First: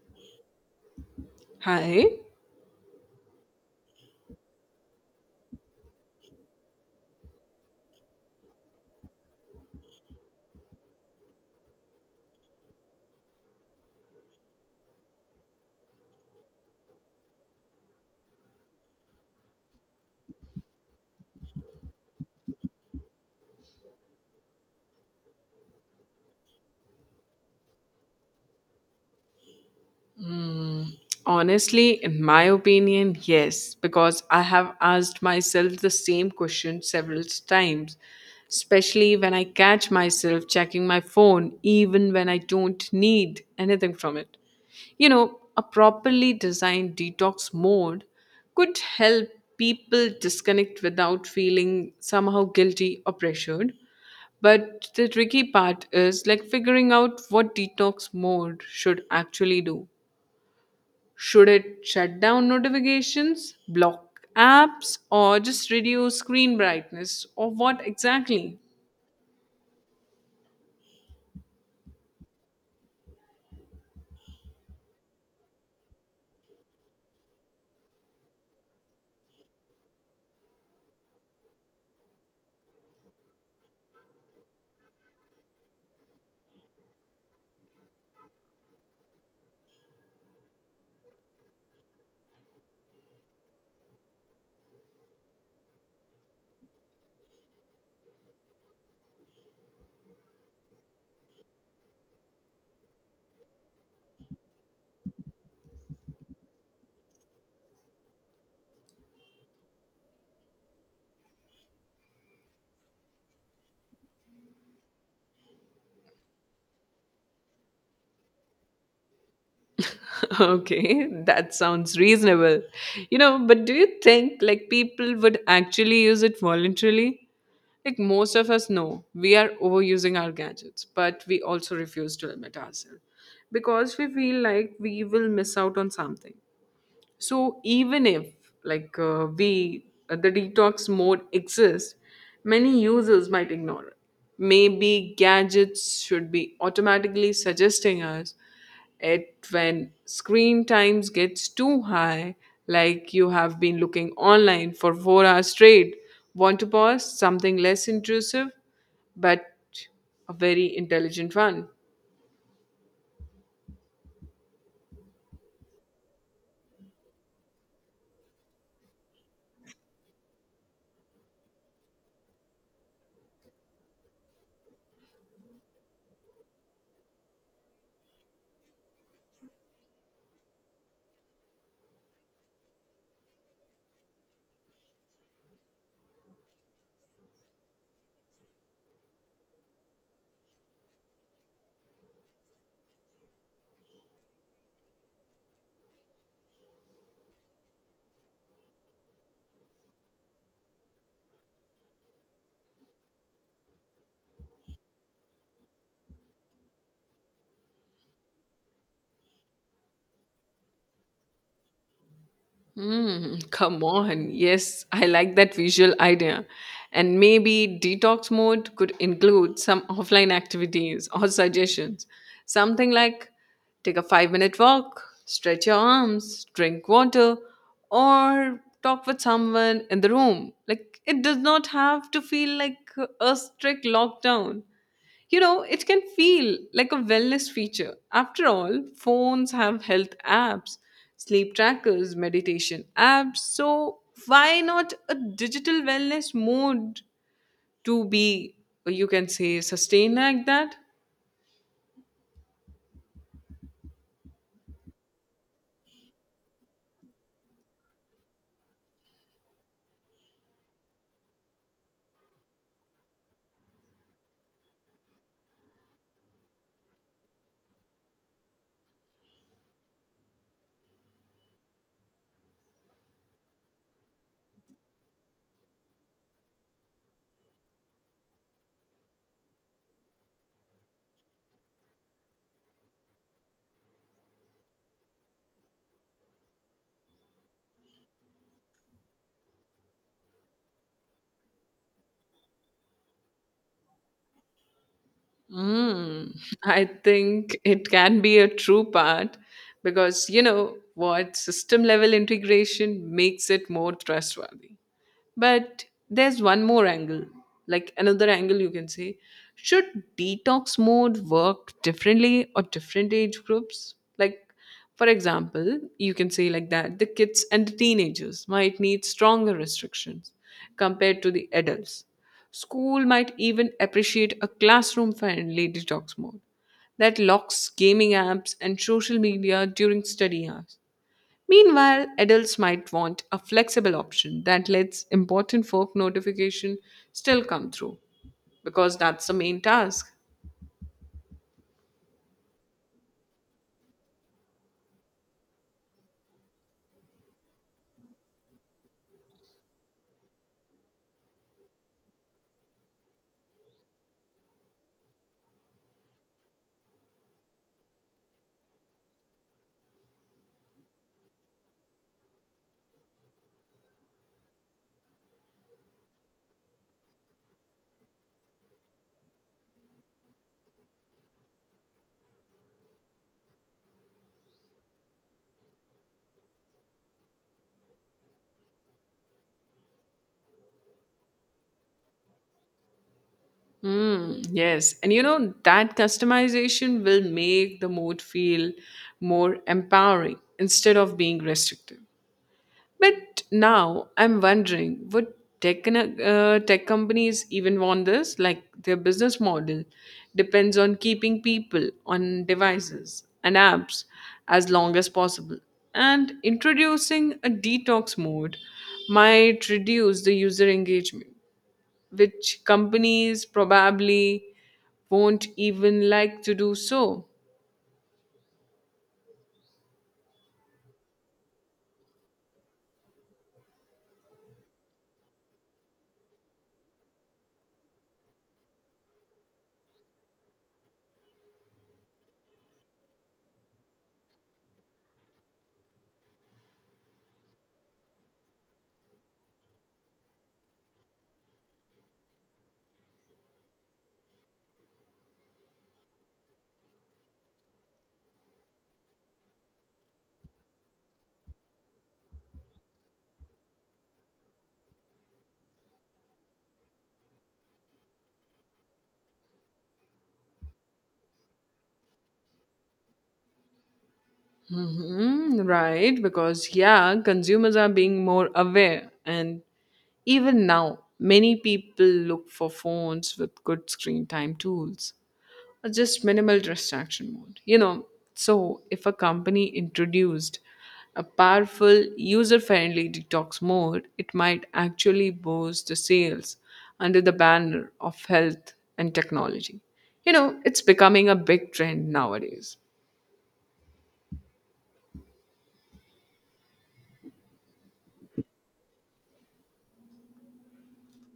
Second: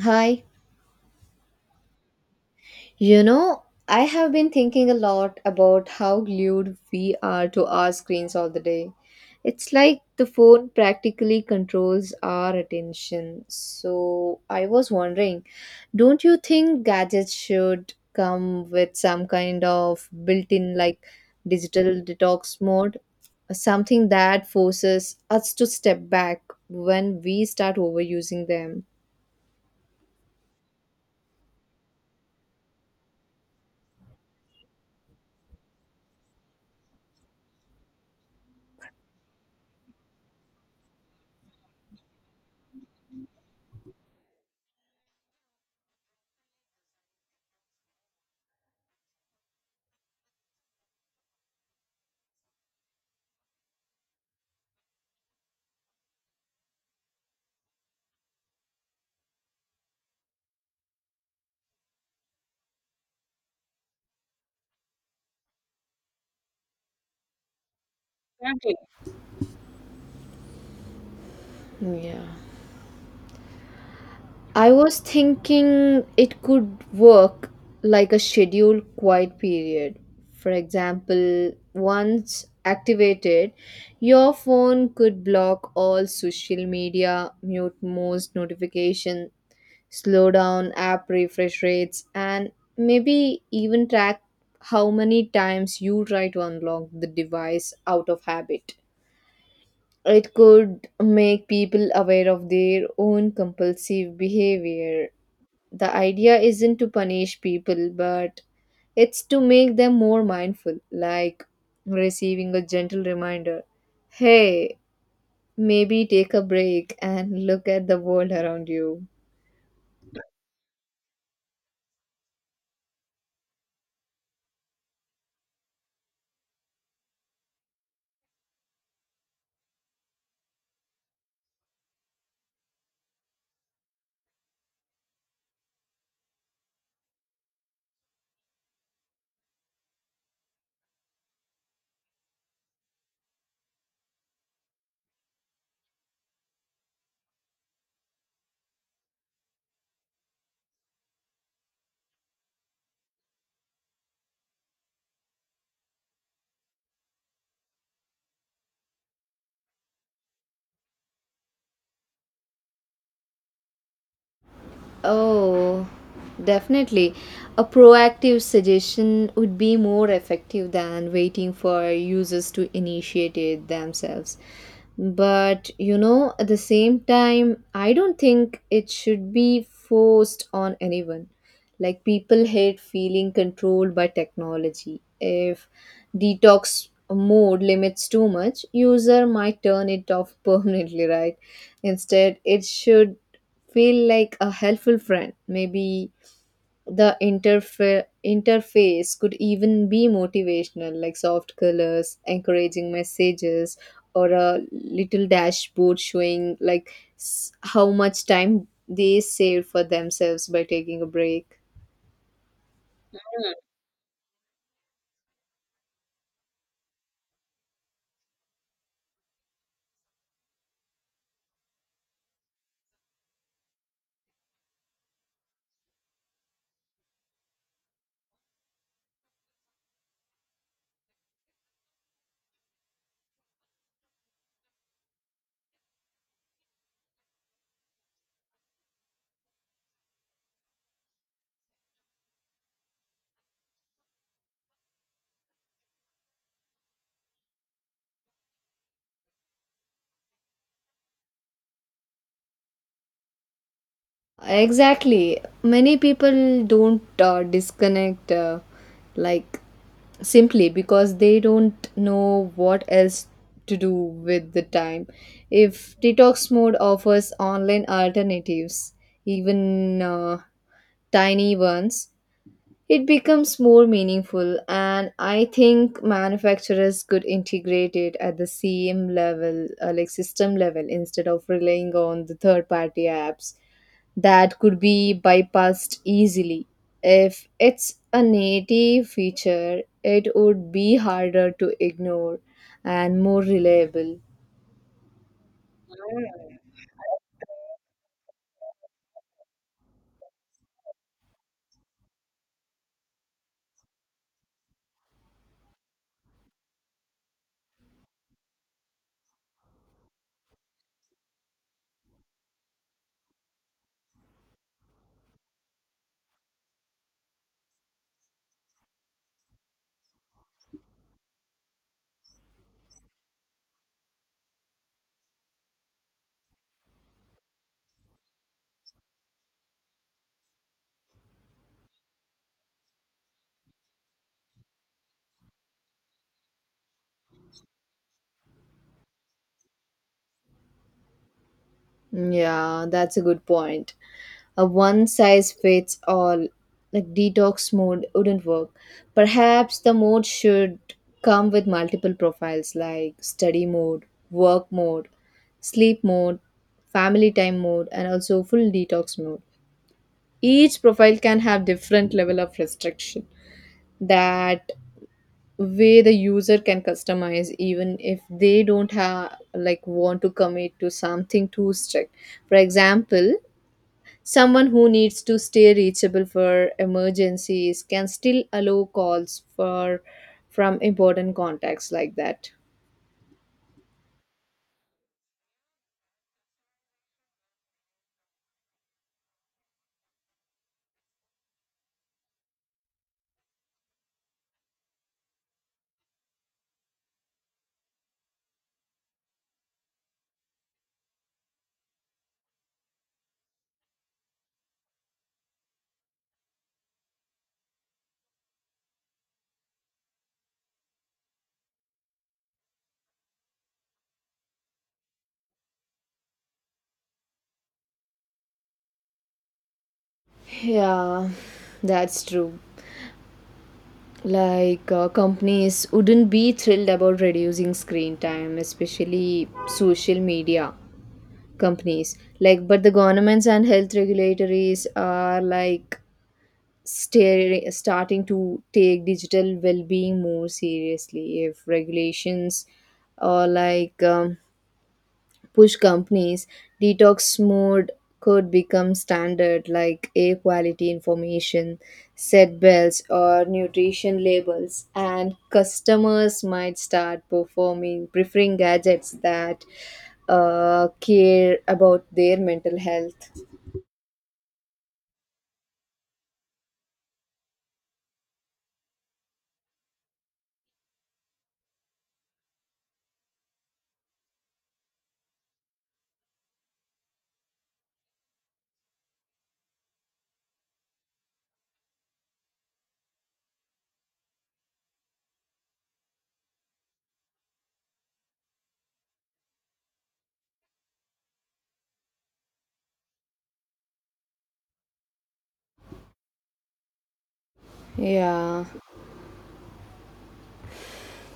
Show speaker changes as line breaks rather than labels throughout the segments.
Hi.
Hi.
You know, I have been thinking a lot about how glued we are to our screens all the day. It's like the phone practically controls our attention. So I was wondering, don't you think gadgets should come with some kind of built in digital detox mode? Something that forces us to step back when we start overusing them.
Honestly, in my opinion, yes, because I have asked myself the same question several times, especially when I catch myself checking my phone, even when I don't need anything from it. You know, a properly designed detox mode could help people disconnect without feeling somehow guilty or pressured. But the tricky part is like figuring out what detox mode should actually do. Should it shut down notifications, block apps, or just reduce screen brightness? Or what exactly?
Exactly. Yeah. I was thinking it could work like a scheduled quiet period. For example, once activated, your phone could block all social media, mute most notifications, slow down app refresh rates, and maybe even track how many times you try to unlock the device out of habit. It could make people aware of their own compulsive behavior. The idea isn't to punish people, but it's to make them more mindful, like receiving a gentle reminder: hey, maybe take a break and look at the world around you.
Okay, that sounds reasonable. You know, but do you think like people would actually use it voluntarily? Like most of us know, we are overusing our gadgets, but we also refuse to limit ourselves because we feel like we will miss out on something. So even if like we the detox mode exists, many users might ignore it. Maybe gadgets should be automatically suggesting us it when screen times gets too high, like you have been looking online for 4 hours straight. Want to pause something less intrusive, but a very intelligent one.
Oh, definitely. A proactive suggestion would be more effective than waiting for users to initiate it themselves. But at the same time, I don't think it should be forced on anyone. Like, people hate feeling controlled by technology. If detox mode limits too much, user might turn it off permanently, right? Instead, it should feel like a helpful friend. Maybe the interface could even be motivational, like soft colors, encouraging messages, or a little dashboard showing how much time they saved for themselves by taking a break.
Mm, come on. Yes, I like that visual idea. And maybe detox mode could include some offline activities or suggestions. Something like take a 5 minute walk, stretch your arms, drink water, or talk with someone in the room. Like, it does not have to feel like a strict lockdown. You know, it can feel like a wellness feature. After all, phones have health apps, sleep trackers, meditation apps. So, why not a digital wellness mode to be, you can say, sustained like that?
Exactly. Many people don't disconnect like simply because they don't know what else to do with the time. If detox mode offers online alternatives, even tiny ones, it becomes more meaningful, and I think manufacturers could integrate it at the cm level, like system level, instead of relying on the third party apps that could be bypassed easily. If it's a native feature, it would be harder to ignore and more reliable.
Mm, I think it can be a true part because, you know, what system level integration makes it more trustworthy. But there's one more angle, like another angle you can say. Should detox mode work differently or different age groups? Like, for example, you can say like that the kids and the teenagers might need stronger restrictions compared to the adults. School might even appreciate a classroom friendly detox mode that locks gaming apps and social media during study hours. Meanwhile, adults might want a flexible option that lets important work notification still come through because that's the main task.
Yeah, that's a good point. A one size fits all, like, detox mode wouldn't work. Perhaps the mode should come with multiple profiles like study mode, work mode, sleep mode, family time mode, and also full detox mode. Each profile can have different level of restriction. That way the user can customize even if they don't have like want to commit to something too strict. For example, someone who needs to stay reachable for emergencies can still allow calls for from important contacts like that.
Mm, yes, and you know that customization will make the mode feel more empowering instead of being restrictive. But now I'm wondering would tech companies even want this? Like their business model depends on keeping people on devices and apps as long as possible. And introducing a detox mode might reduce the user engagement, which companies probably won't even like to do so.
Yeah, that's true. Like, companies wouldn't be thrilled about reducing screen time, especially social media companies. Like, but the governments and health regulatories are like starting to take digital well-being more seriously. If regulations or push companies, detox mode could become standard, like air quality information, set belts, or nutrition labels. And customers might start performing preferring gadgets that care about their mental health.
Mhm, right, because yeah, consumers are being more aware and even now, many people look for phones with good screen time tools or just minimal distraction mode. You know, so if a company introduced a powerful user friendly detox mode, it might actually boost the sales under the banner of health and technology. You know, it's becoming a big trend nowadays.
Yeah.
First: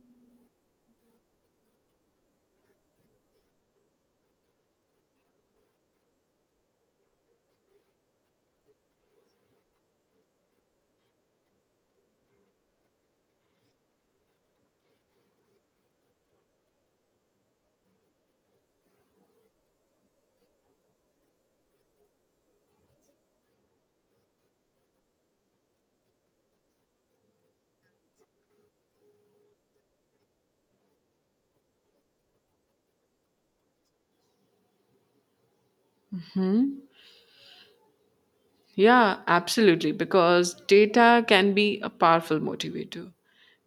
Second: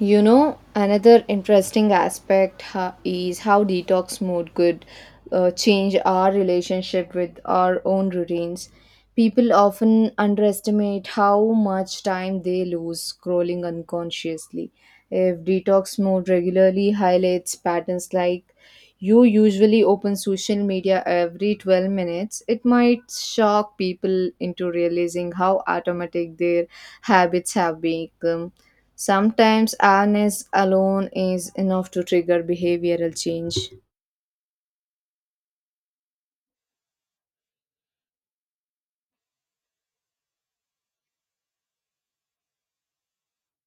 Another interesting aspect is how detox mode could change our relationship with our own routines. People often underestimate how much time they lose scrolling unconsciously. If detox mode regularly highlights patterns like you usually open social media every 12 minutes, it might shock people into realizing how automatic their habits have become. Sometimes awareness alone is enough to trigger behavioral change.
Yeah, absolutely, because data can be a powerful motivator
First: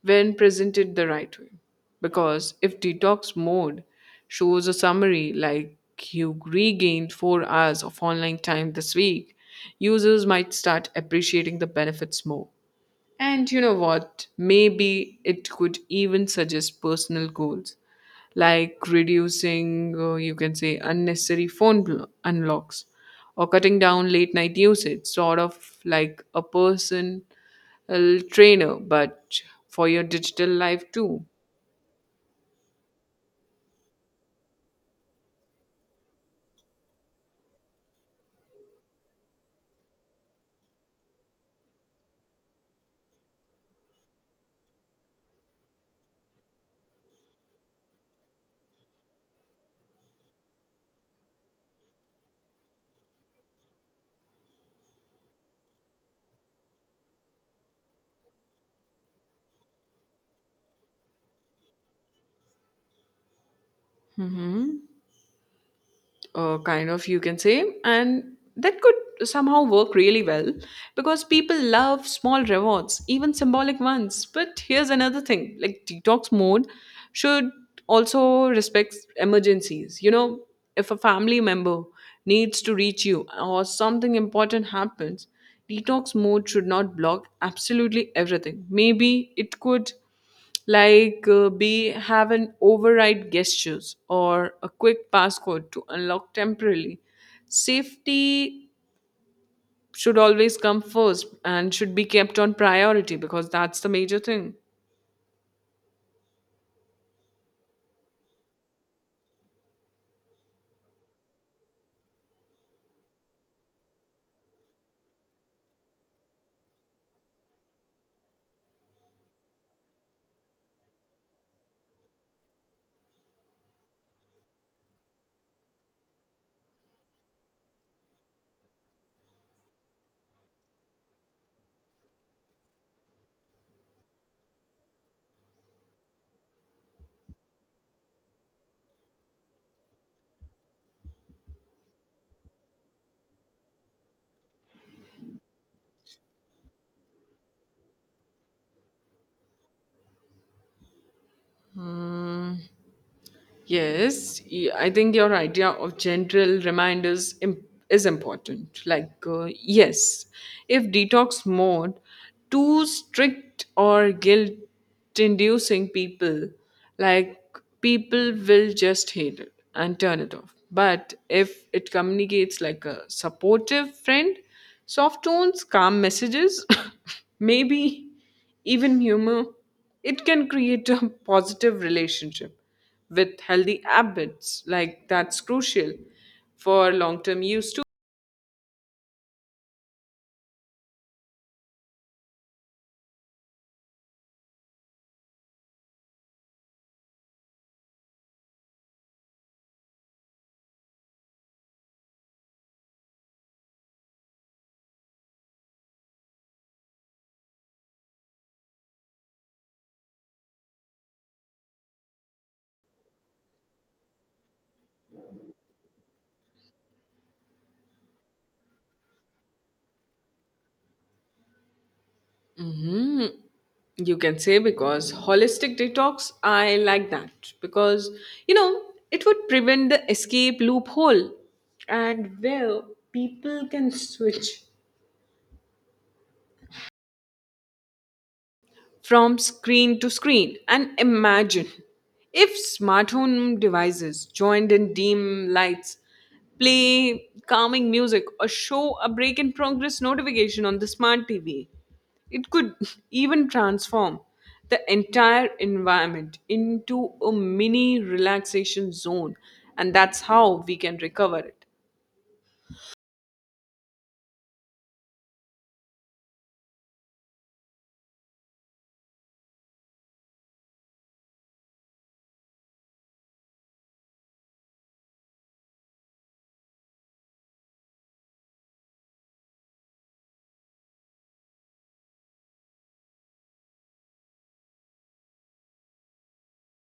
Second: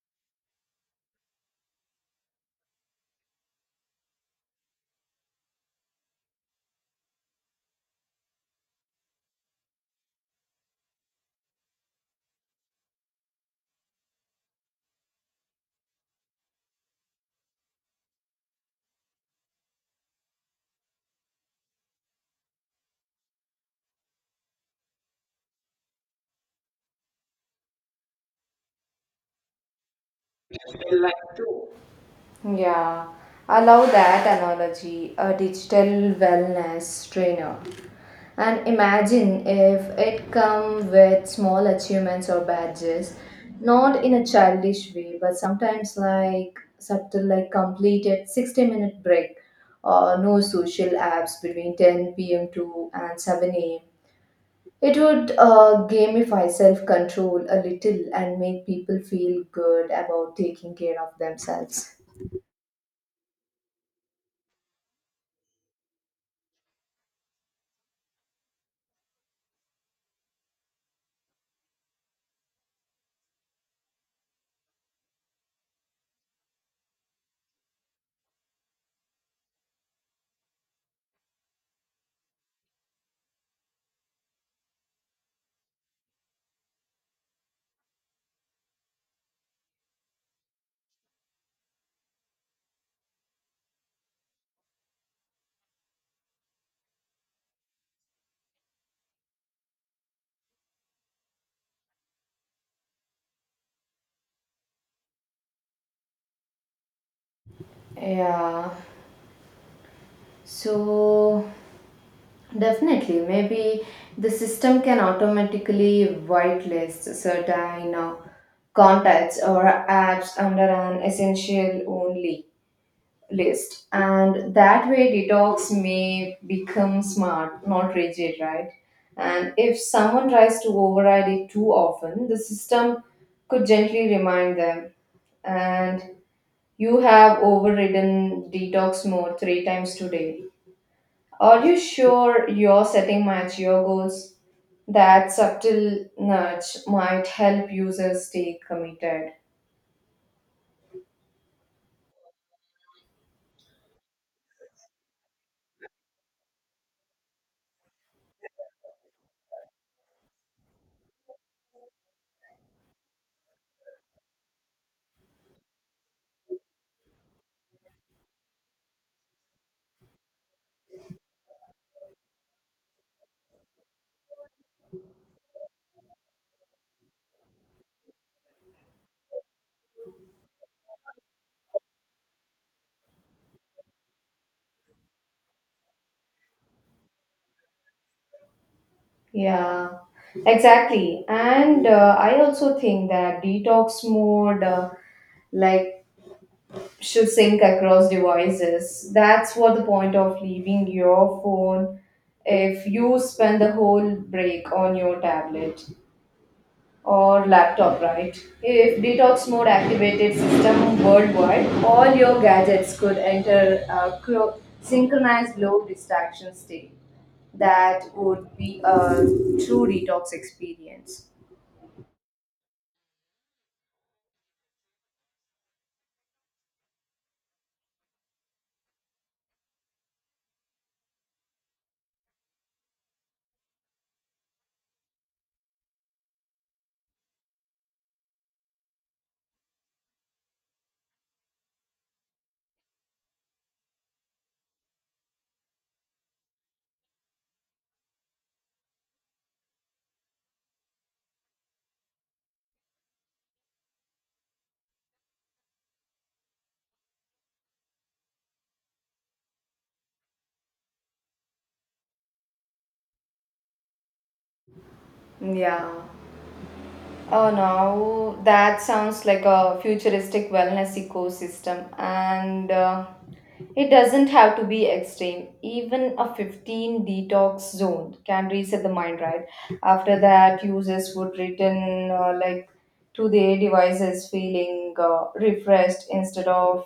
when presented the right way. Because if detox mode shows a summary like you regained 4 hours of online time this week, users might start appreciating the benefits more. And you know what? Maybe it could even suggest personal goals like reducing, you can say, unnecessary phone unlocks or cutting down late night usage, sort of like a personal trainer, but for your digital life
Like
too.
Yeah, I love that analogy, a digital wellness trainer. And imagine if it come with small achievements or badges, not in a childish way, but sometimes like subtle, like completed 60-minute break or no social apps between 10 p.m. to and 7 a.m. It would gamify self control a little and make people feel good about taking care of themselves.
Mhm, kind of you can say, and that could somehow work really well because people love small rewards, even symbolic ones. But here's another thing, like detox mode should also respect emergencies. You know, if a family member needs to reach you or something important happens, detox mode should not block absolutely everything. Maybe it could like B have an override gestures or a quick passcode to unlock temporarily. Safety should always come first and should be kept on priority because that's the major thing.
Yeah, so definitely, maybe the system can automatically whitelist certain contacts or apps under an essential only list. And that way, detox may become smart, not rigid, right? And if someone tries to override it too often, the system could gently remind them: and you have overridden detox mode three times today, are you sure your setting match your goals? That subtle nudge might help users stay committed.
Yes, I think your idea of general reminders is important. Like, yes, if detox mode too strict or guilt inducing people, like people will just hate it and turn it off. But if it communicates like a supportive friend, soft tones, calm messages, maybe even humor, it can create a positive relationship with healthy habits. Like that's crucial for long term use too.
Yeah, exactly. And I also think that detox mode, like should sync across devices. That's what the point of leaving your phone if you spend the whole break on your tablet or laptop, right? If detox mode activated system worldwide, all your gadgets could enter a synchronized low distraction state. That would be a true detox experience.
Mhm. You can say because holistic detox, I like that because you know it would prevent the escape loophole and where people can switch from screen to screen. And imagine if smart home devices joined in dim lights, play calming music, or show a break in progress notification on the smart TV. It could even transform the entire environment into a mini relaxation zone, and that's how we can recover it.
Yeah. Oh, now that sounds like a futuristic wellness ecosystem, and it doesn't have to be extreme. Even a 15 detox zone can reset the mind, right? After that, users would return to their devices feeling refreshed instead of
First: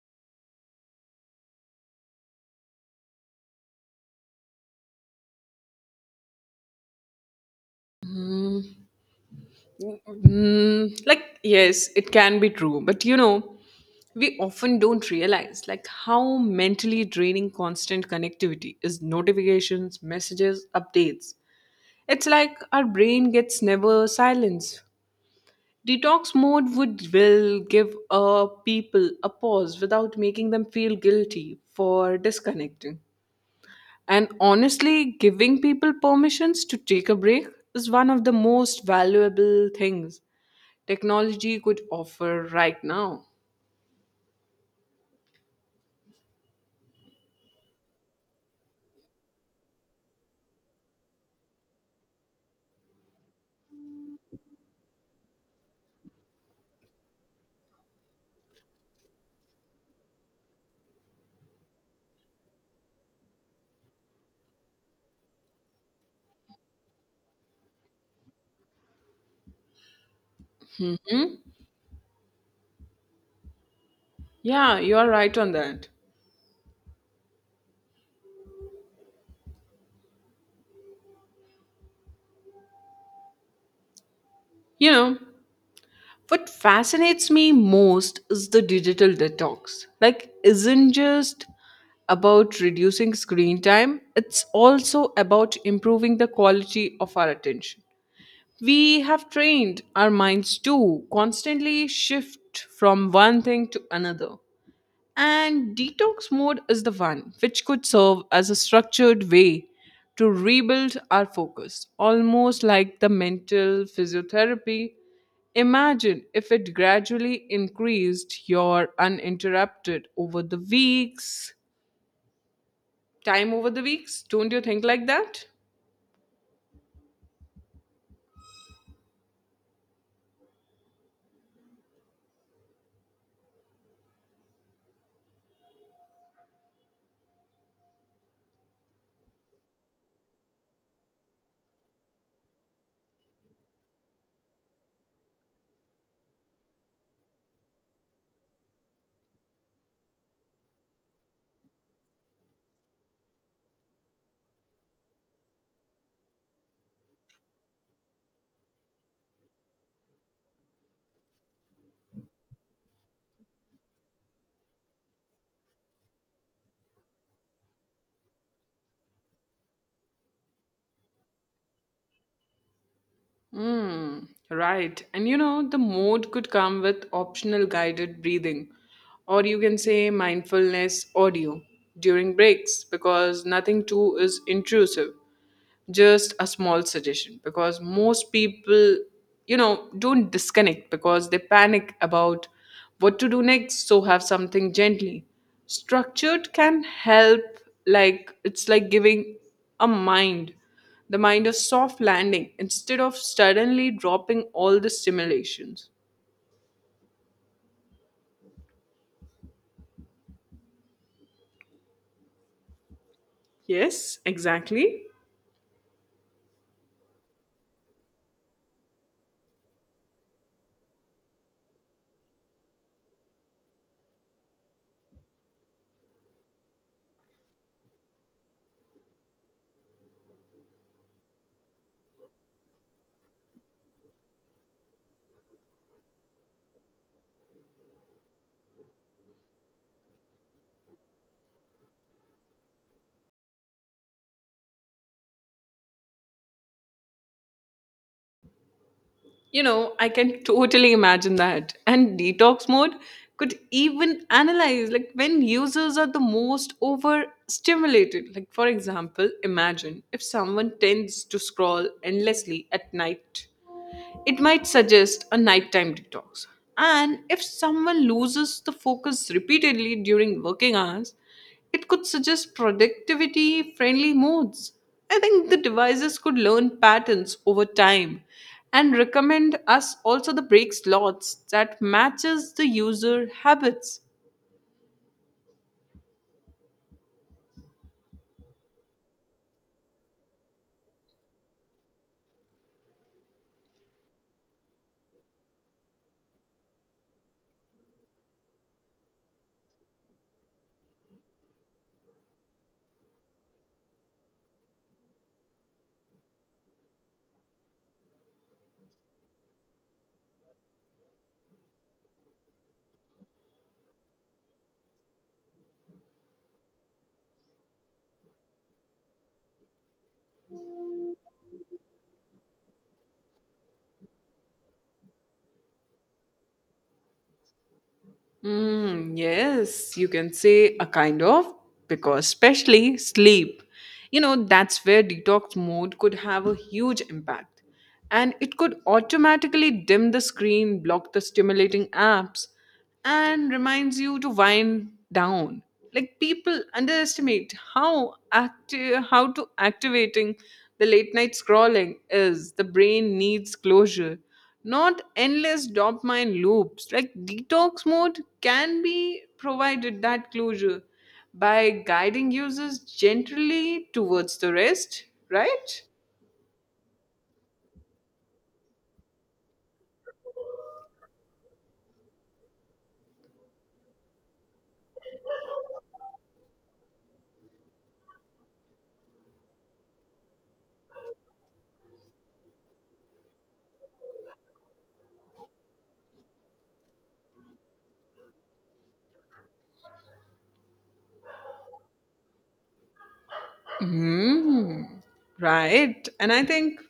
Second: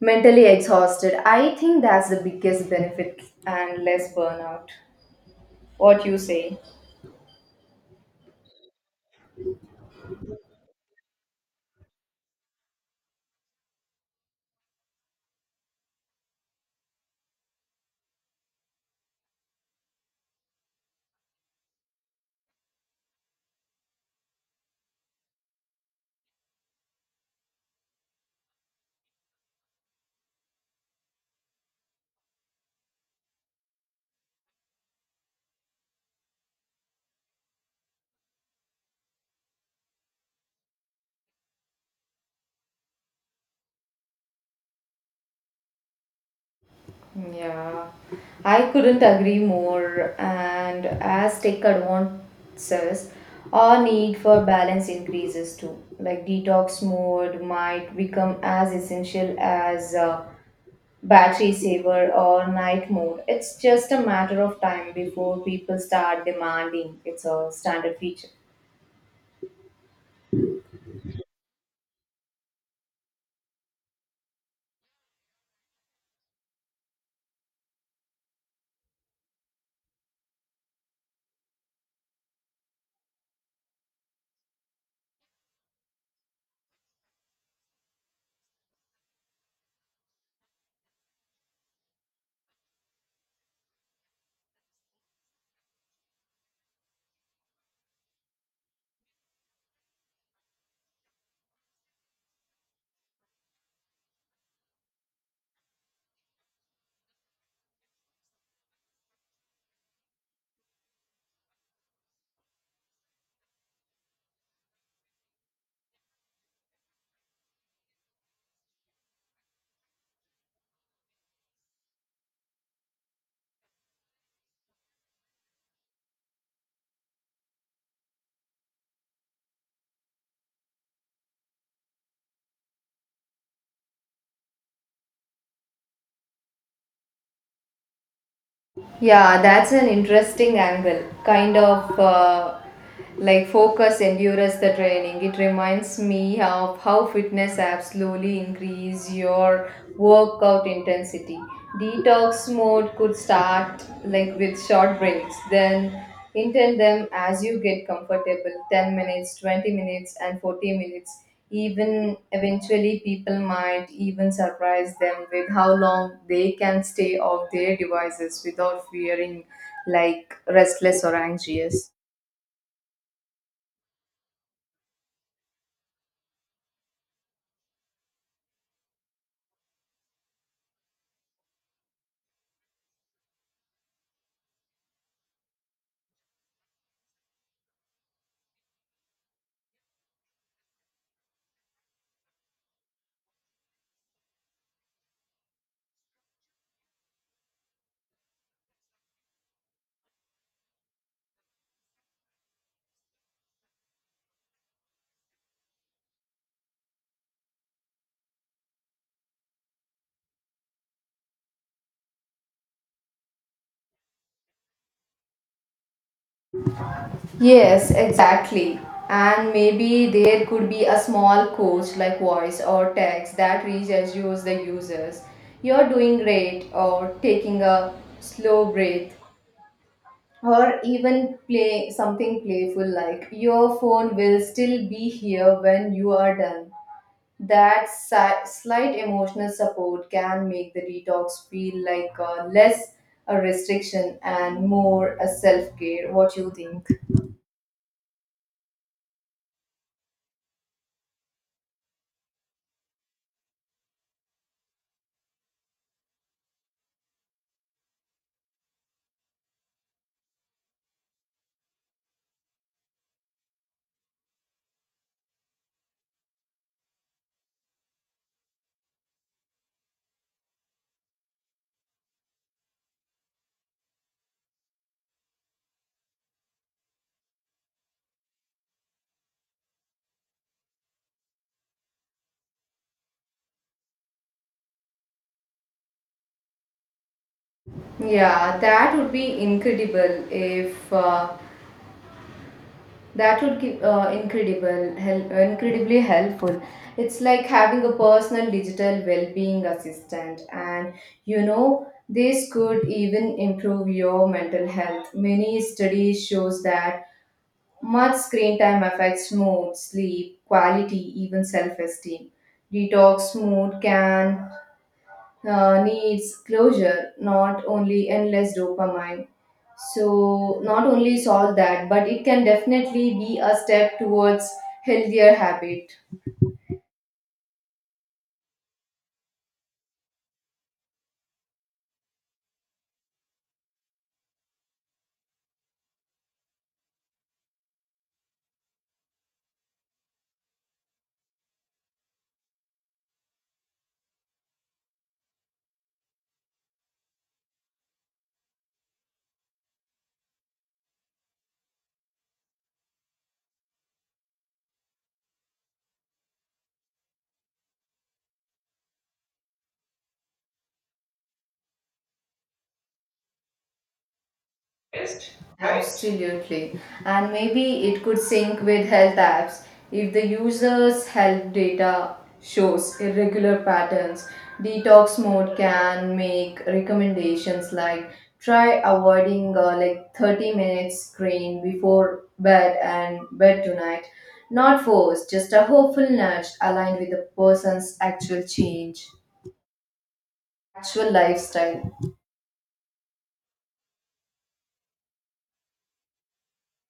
mentally exhausted. I think that's the biggest benefit and less burnout. What you say?
Mm, like, yes, it can be true, but you know, we often don't realize like how mentally draining constant connectivity is. Notifications, messages, updates, it's like our brain gets never silenced. Detox mode would will give people a pause without making them feel guilty for disconnecting, and honestly giving people permissions to take a break is one of the most valuable things technology could offer right now.
Yeah, I couldn't agree more. And as tech advances, our need for balance increases too. Like detox mode might become as essential as battery saver or night mode. It's just a matter of time before people start demanding it's a standard feature.
Hmm? Yeah, you're right on that. You know, what fascinates me most is the digital detox. Like, isn't just about reducing screen time, it's also about improving the quality of our attention. We have trained our minds to constantly shift from one thing to another. And detox mode is the one which could serve as a structured way to rebuild our focus, almost like the mental physiotherapy. Imagine if it gradually increased your uninterrupted over the weeks, time over the weeks. Don't you think like that?
Yeah, that's an interesting angle. Kind of, focus endures the training. It reminds me of how fitness apps slowly increase your workout intensity. Detox mode could start like with short breaks, then intend them as you get comfortable, 10 minutes, 20 minutes, and 40 minutes even. Eventually people might even surprise them with how long they can stay off their devices without fearing like restless or anxious.
Mm, right. And you know, the mode could come with optional guided breathing, or you can say mindfulness audio during breaks, because nothing too is intrusive, just a small suggestion, because most people, you know, don't disconnect because they panic about what to do next. So have something gently structured can help. Like it's like giving a mind the mind a soft landing instead of suddenly dropping all the stimulations. Yes, exactly.
Yes, exactly. And maybe there could be a small coach like voice or text that reaches you as the users: you're doing great, or taking a slow breath, or even play something playful like your phone will still be here when you are done. That slight emotional support can make the detox feel like, less a restriction and more a self care. What you think?
You know, I can totally imagine that. And detox mode could even analyze like when users are the most overstimulated. Like, for example, imagine if someone tends to scroll endlessly at night, it might suggest a nighttime detox. And if someone loses the focus repeatedly during working hours, it could suggest productivity friendly modes. I think the devices could learn patterns over time and recommend us also the break slots that matches the user habits.
Yeah, that would be incredible if that would give incredible help, incredibly helpful. It's like having a personal digital well-being assistant, and you know this could even improve your mental health. Many studies shows that much screen time affects mood, sleep, quality, even self esteem. Detox mood can, needs closure, not only endless dopamine. So, not only solve that, but it can definitely be a step towards healthier habit.
Mm, yes, you can say a kind of, because especially sleep. You know, that's where detox mode could have a huge impact. And it could automatically dim the screen, block the stimulating apps, and reminds you to wind down. Like people underestimate how active how to activating the late night scrolling is. The brain needs closure, not endless dopamine loops. Like detox mode can be provided that closure by guiding users gently towards the rest,
Best, right?
right?
Absolutely. And maybe it could sync with health apps if the user's health data shows irregular patterns. Detox mode can make recommendations like try avoiding 30 minutes screen before bed and bed tonight. Not forced, just a hopeful nudge aligned with the person's actual lifestyle.
Hmm. Right. And I think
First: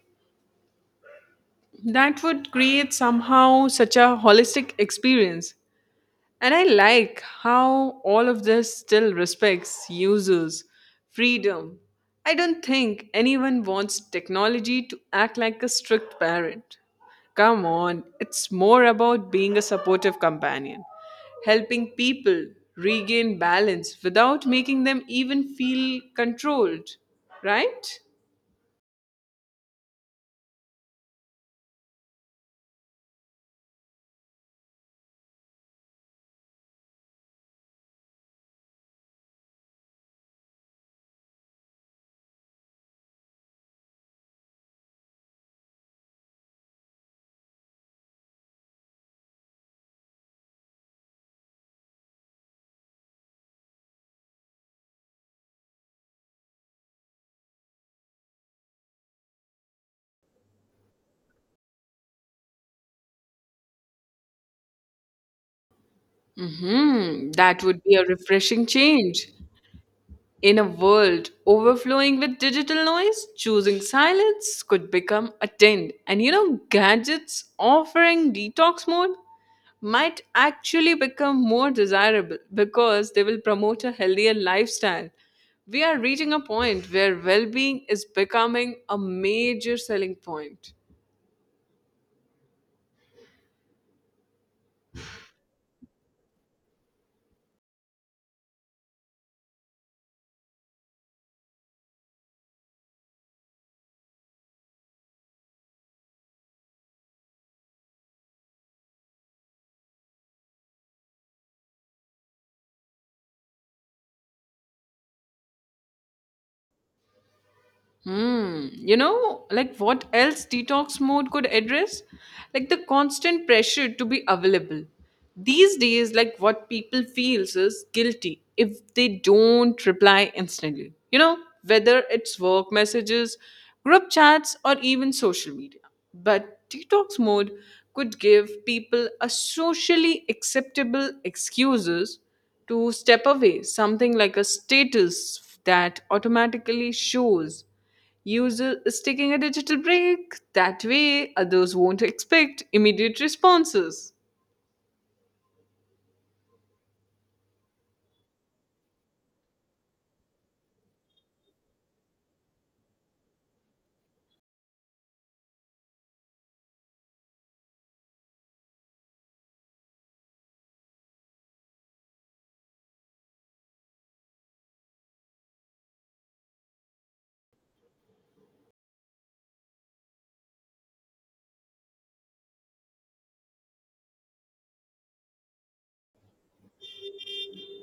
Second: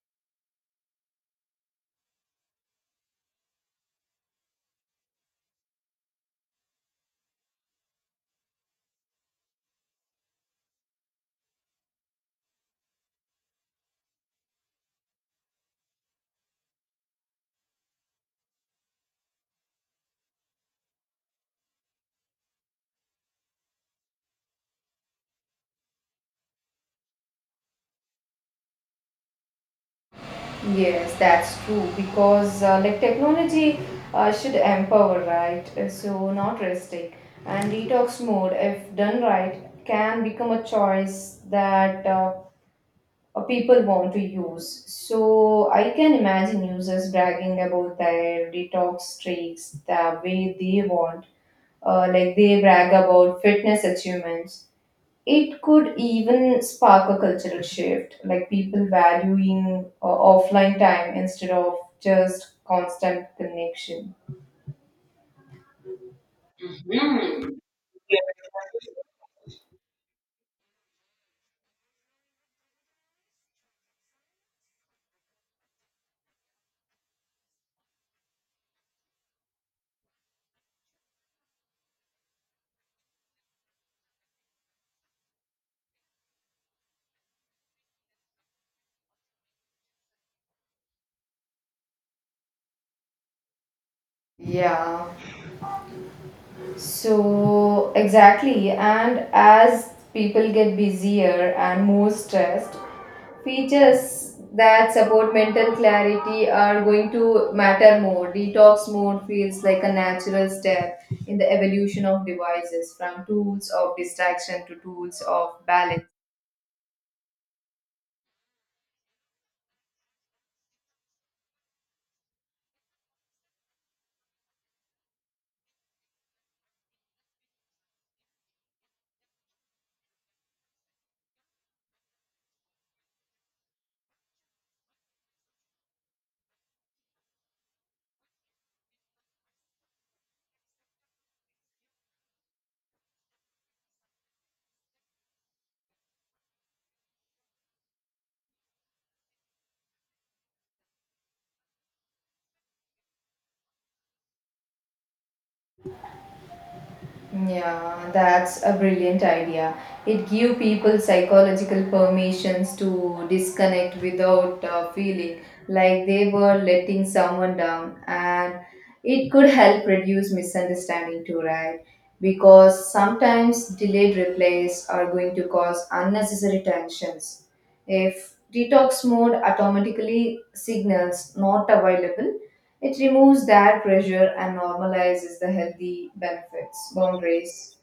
that would create somehow such a holistic experience. And I like how all of this still respects users' freedom. I don't think anyone wants technology to act like a strict parent. Come on, it's more about being a supportive companion, helping people regain balance without making them even feel controlled, right?
Yes, that's true because technology should empower, right? So not restrict. And detox mode, if done right, can become a choice that people want to use. So I can imagine users bragging about their detox streaks the way they want, like they brag about fitness achievements. It could even spark a cultural shift, like people valuing offline time instead of just constant connection.
Hmm, that would be a refreshing change. In a world overflowing with digital noise, choosing silence could become a trend. And you know, gadgets offering detox mode might actually become more desirable because they will promote a healthier lifestyle. We are reaching a point where well being is becoming a major selling point.
Yeah, so exactly. And as people get busier and more stressed, features that support mental clarity are going to matter more. Detox mode feels like a natural step in the evolution of devices from tools of distraction to tools of balance.
Hmm. You know, like what else detox mode could address? Like the constant pressure to be available. These days, like what people feels is guilty if they don't reply instantly. You know, whether it's work messages, group chats, or even social media. But detox mode could give people a socially acceptable excuses to step away, something like a status that automatically shows. Use sticking a digital break. That way, others won't expect immediate responses.
Yeah, that's a brilliant idea. It give people psychological permissions to disconnect without feeling like they were letting someone down, and it could help reduce misunderstanding too, right? Because sometimes delayed replies are going to cause unnecessary tensions. If detox mode automatically signals not available, it removes that pressure and normalizes the healthy benefits, boundaries.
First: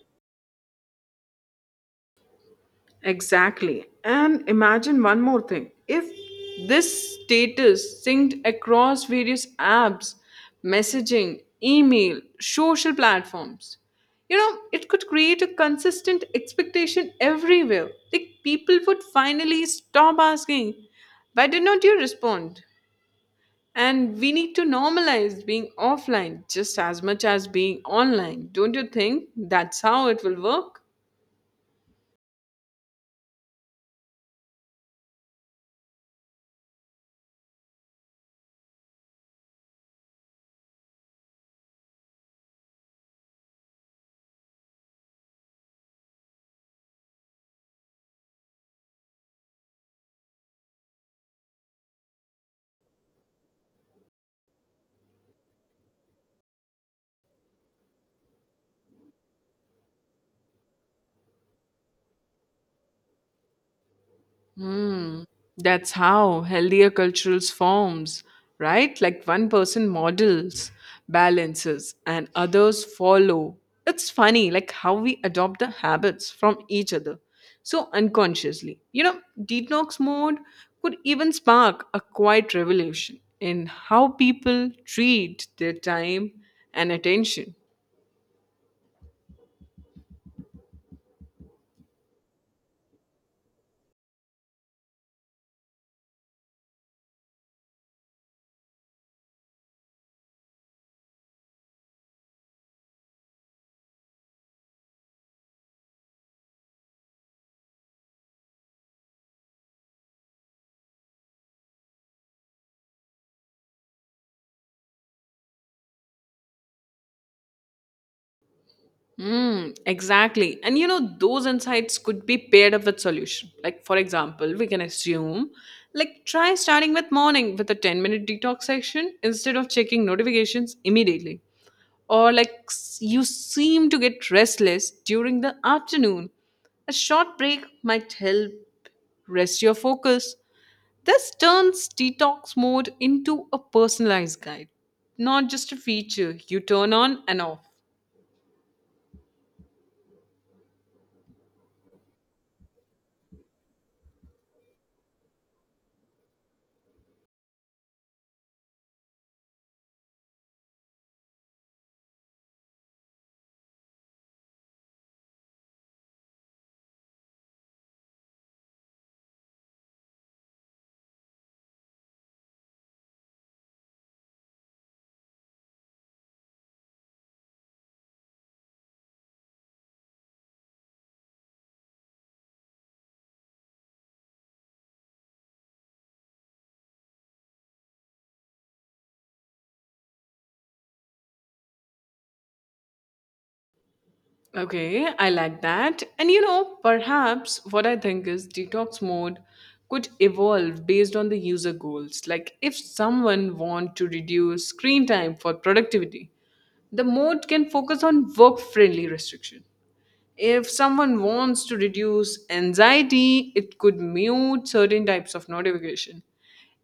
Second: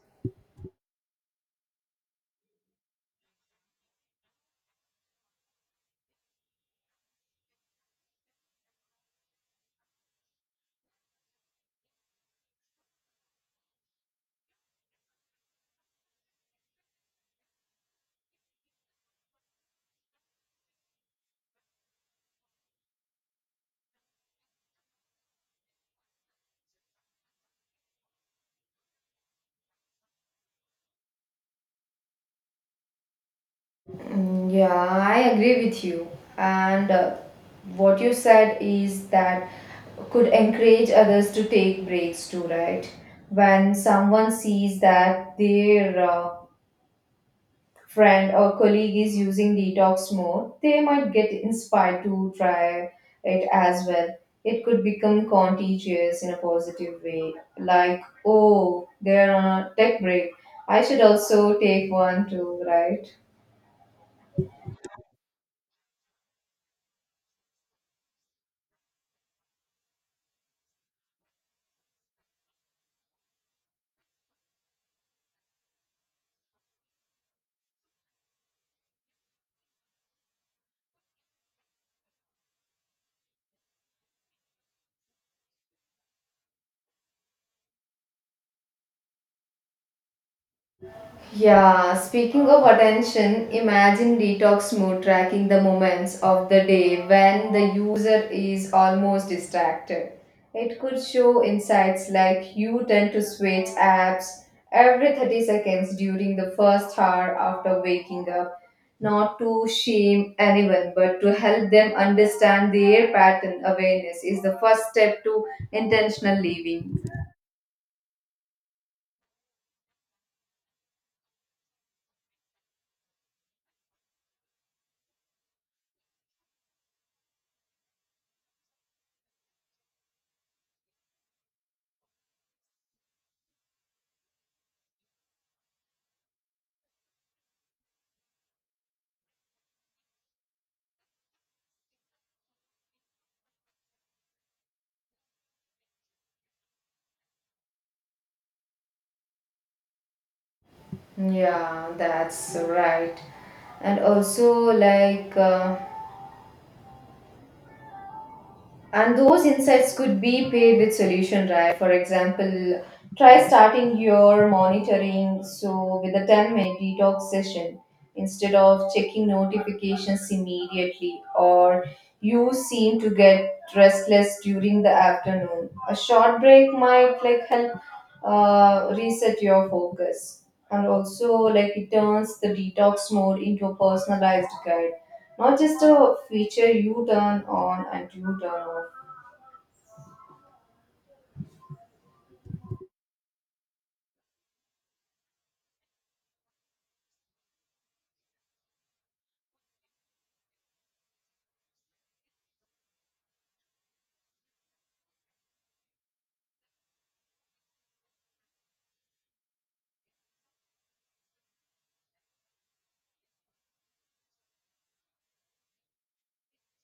Exactly. And imagine one more thing. If this status synced across various apps, messaging, email, social platforms. You know, it could create a consistent expectation everywhere. Like people would finally stop asking, why did not you respond? And we need to normalize being offline just as much as being online. Don't you think that's how it will work?
Mm, yeah, I agree with you. And what you said is that could encourage others to take breaks too, right? When someone sees that their friend or colleague is using detox mode, they might get inspired to try it as well. It could become contagious in a positive way, like, oh, they're on a tech break. I should also take one too, right?
Hmm. That's how healthier cultures forms, right? Like one person models balances and others follow. It's funny, like how we adopt the habits from each other so unconsciously. You know, detox mode could even spark a quiet revolution in how people treat their time and attention.
Yeah, speaking of attention, imagine detox mode tracking the moments of the day when the user is almost distracted. It could show insights like you tend to switch apps every 30 seconds during the first hour after waking up, not to shame anyone, but to help them understand their pattern. Awareness is the first step to intentional living.
Mm, exactly. And you know, those insights could be paired up with solution. Like for example, we can assume like try starting with morning with a 10-minute detox session instead of checking notifications immediately. Or like you seem to get restless during the afternoon. A short break might help rest your focus. This turns detox mode into a personalized guide, not just a feature you turn on and off.
Yeah, that's right. And also, like, And those insights could be paired with solution, right? For example, try starting your monitoring so with a 10-minute detox session instead of checking notifications immediately, or you seem to get restless during the afternoon. A short break might like help reset your focus. And also like it turns the detox mode into a personalized guide, not just a feature you turn on and you turn off.
Okay, I like that. And you know, perhaps what I think is detox mode could evolve based on the user goals. Like if someone want to reduce screen time for productivity, the mode can focus on work-friendly restriction. If someone wants to reduce anxiety, it could mute certain types of notification.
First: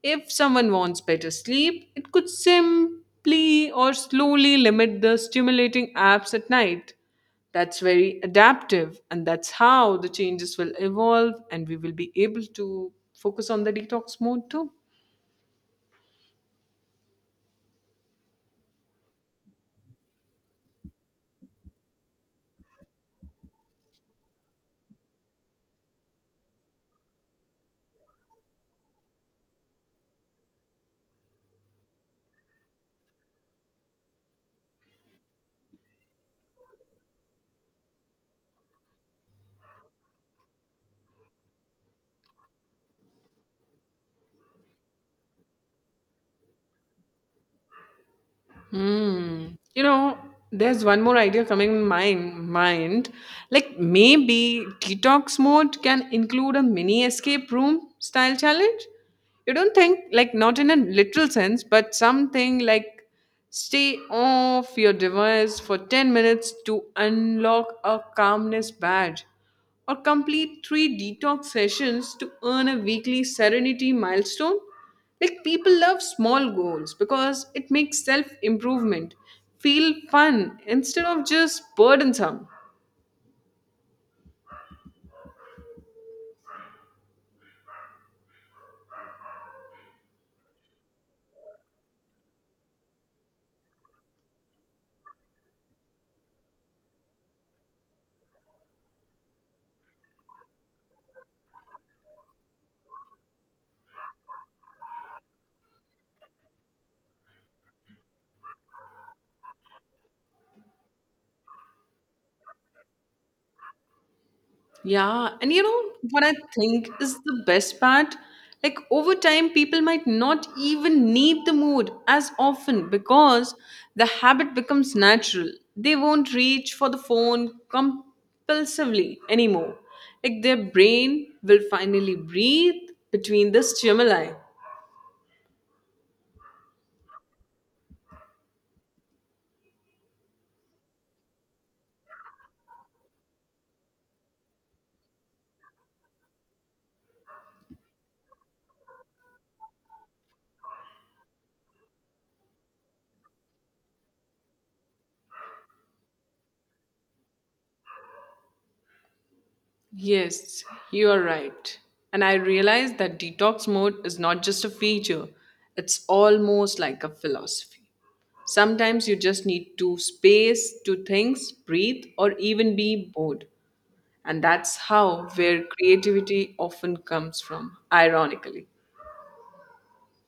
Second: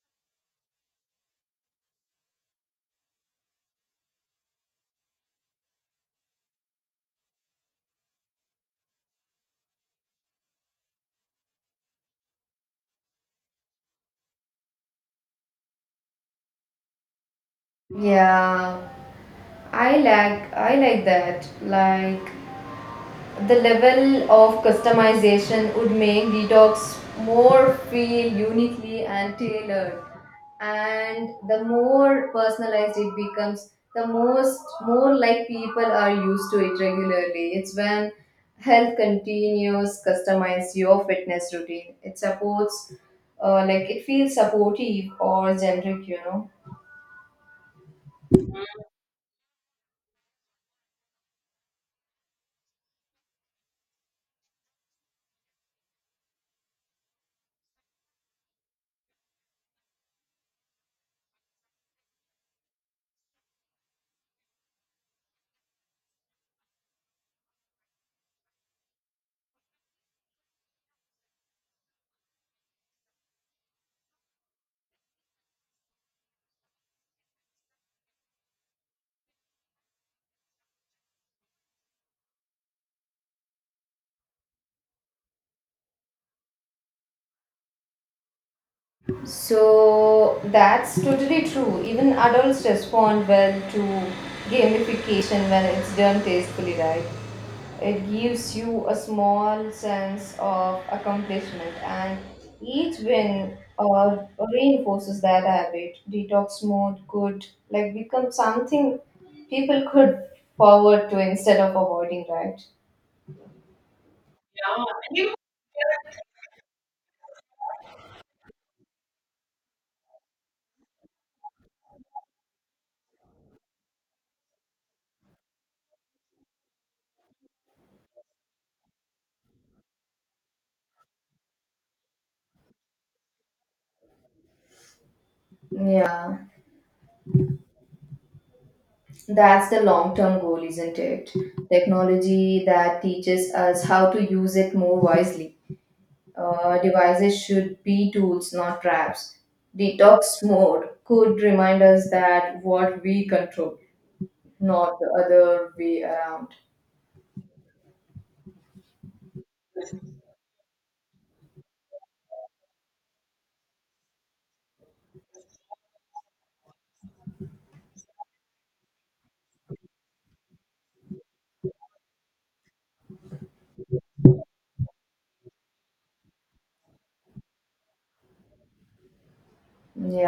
If someone wants better sleep, it could simply or slowly limit the stimulating apps at night. That's very adaptive, and that's how the changes will evolve, and we will be able to focus on the detox mode too.
Yeah, I like that. Like the level of customization would make detox more feel uniquely and tailored. And the more personalized it becomes, the most more like people are used to it regularly. It's when health continues customize your fitness routine. It supports it feels supportive or generic, you know.
Hmm. You know, there's one more idea coming in my mind. Like maybe detox mode can include a mini escape room style challenge. You don't think like not in a literal sense, but something like stay off your device for 10 minutes to unlock a calmness badge or complete three detox sessions to earn a weekly serenity milestone. Like people love small goals because it makes self improvement feel fun instead of just burdensome.
So that's totally true. Even adults respond well to gamification when it's done tastefully, right? It gives you a small sense of accomplishment, and each win reinforces that habit. Detox mode could like become something people could forward to instead of avoiding, right?
Yeah,
Yeah.
and you know what I think is the best part? Like over time, people might not even need the mood as often because the habit becomes natural. They won't reach for the phone compulsively anymore. Like their brain will finally breathe between the stimuli.
Yeah. That's the long term goal, isn't it? Technology that teaches us how to use it more wisely. Devices should be tools, not traps. Detox mode could remind us that what we control, not the other way around.
Yes, you are right. And I realize that detox mode is not just a feature, it's almost like a philosophy. Sometimes you just need to space, to things, breathe, or even be bored. And that's how where creativity often comes from, ironically.
Yeah.